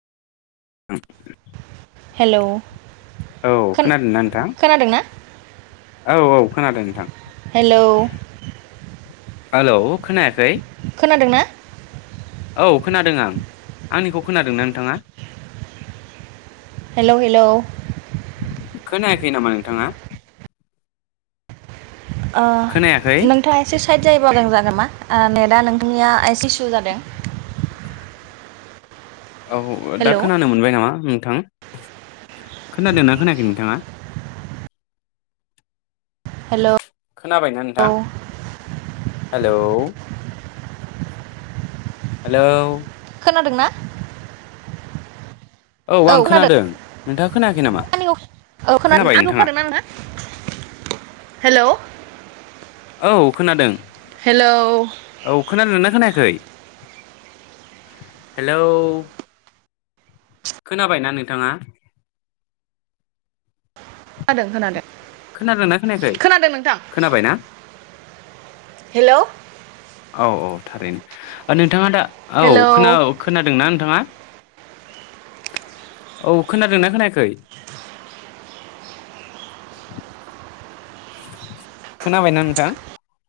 औ हेल' औ खोनादों ना नोंथां? औ औ खोनादों नोंथां। हेल' हेलौ खोनायाखै? खोनादों ना? औ खोनादों आं आंनिखौ खोनादोंना नोंथाङा हेल' हेल' खोनायाखै नामा नोंथाङा? ओ खोनायाखै नोंथाङा एसे साइड जायोबा मोजां जागोन नामा? ओ नेथा नोंथांनि या दुखु जादों। औ दा हेलौ खोनानो मोनबाय नामा? नोंथां खोनादों ना खोनायाखै नोंथाङा। हेल' खोनाबायना नोंथां? हेल' हेलौ खोनादोंना? औ आं खोनादों नोंथाङा खोनायाखै नामा आंनिखौ औ खोनादोंना खोनाबाय आंनिखौ नोंथाङा खोनादों आना हेल' औ खोनादों। हेलौ औ खोनादोंना खोनायाखै? हेलौ खोनाबायना नोंथाङा? खोनादों खोनादों। खोनादोंना खोनायाखै खोनादों नोंथां खोनाबाय ना? हेलौ औ औ थारैनो नोंथाङा दा औ हेलौ खोनाव खोनादोंना नोंथाङा? औ खोनादोंना खोनायाखै खोनाबायना नोंथां?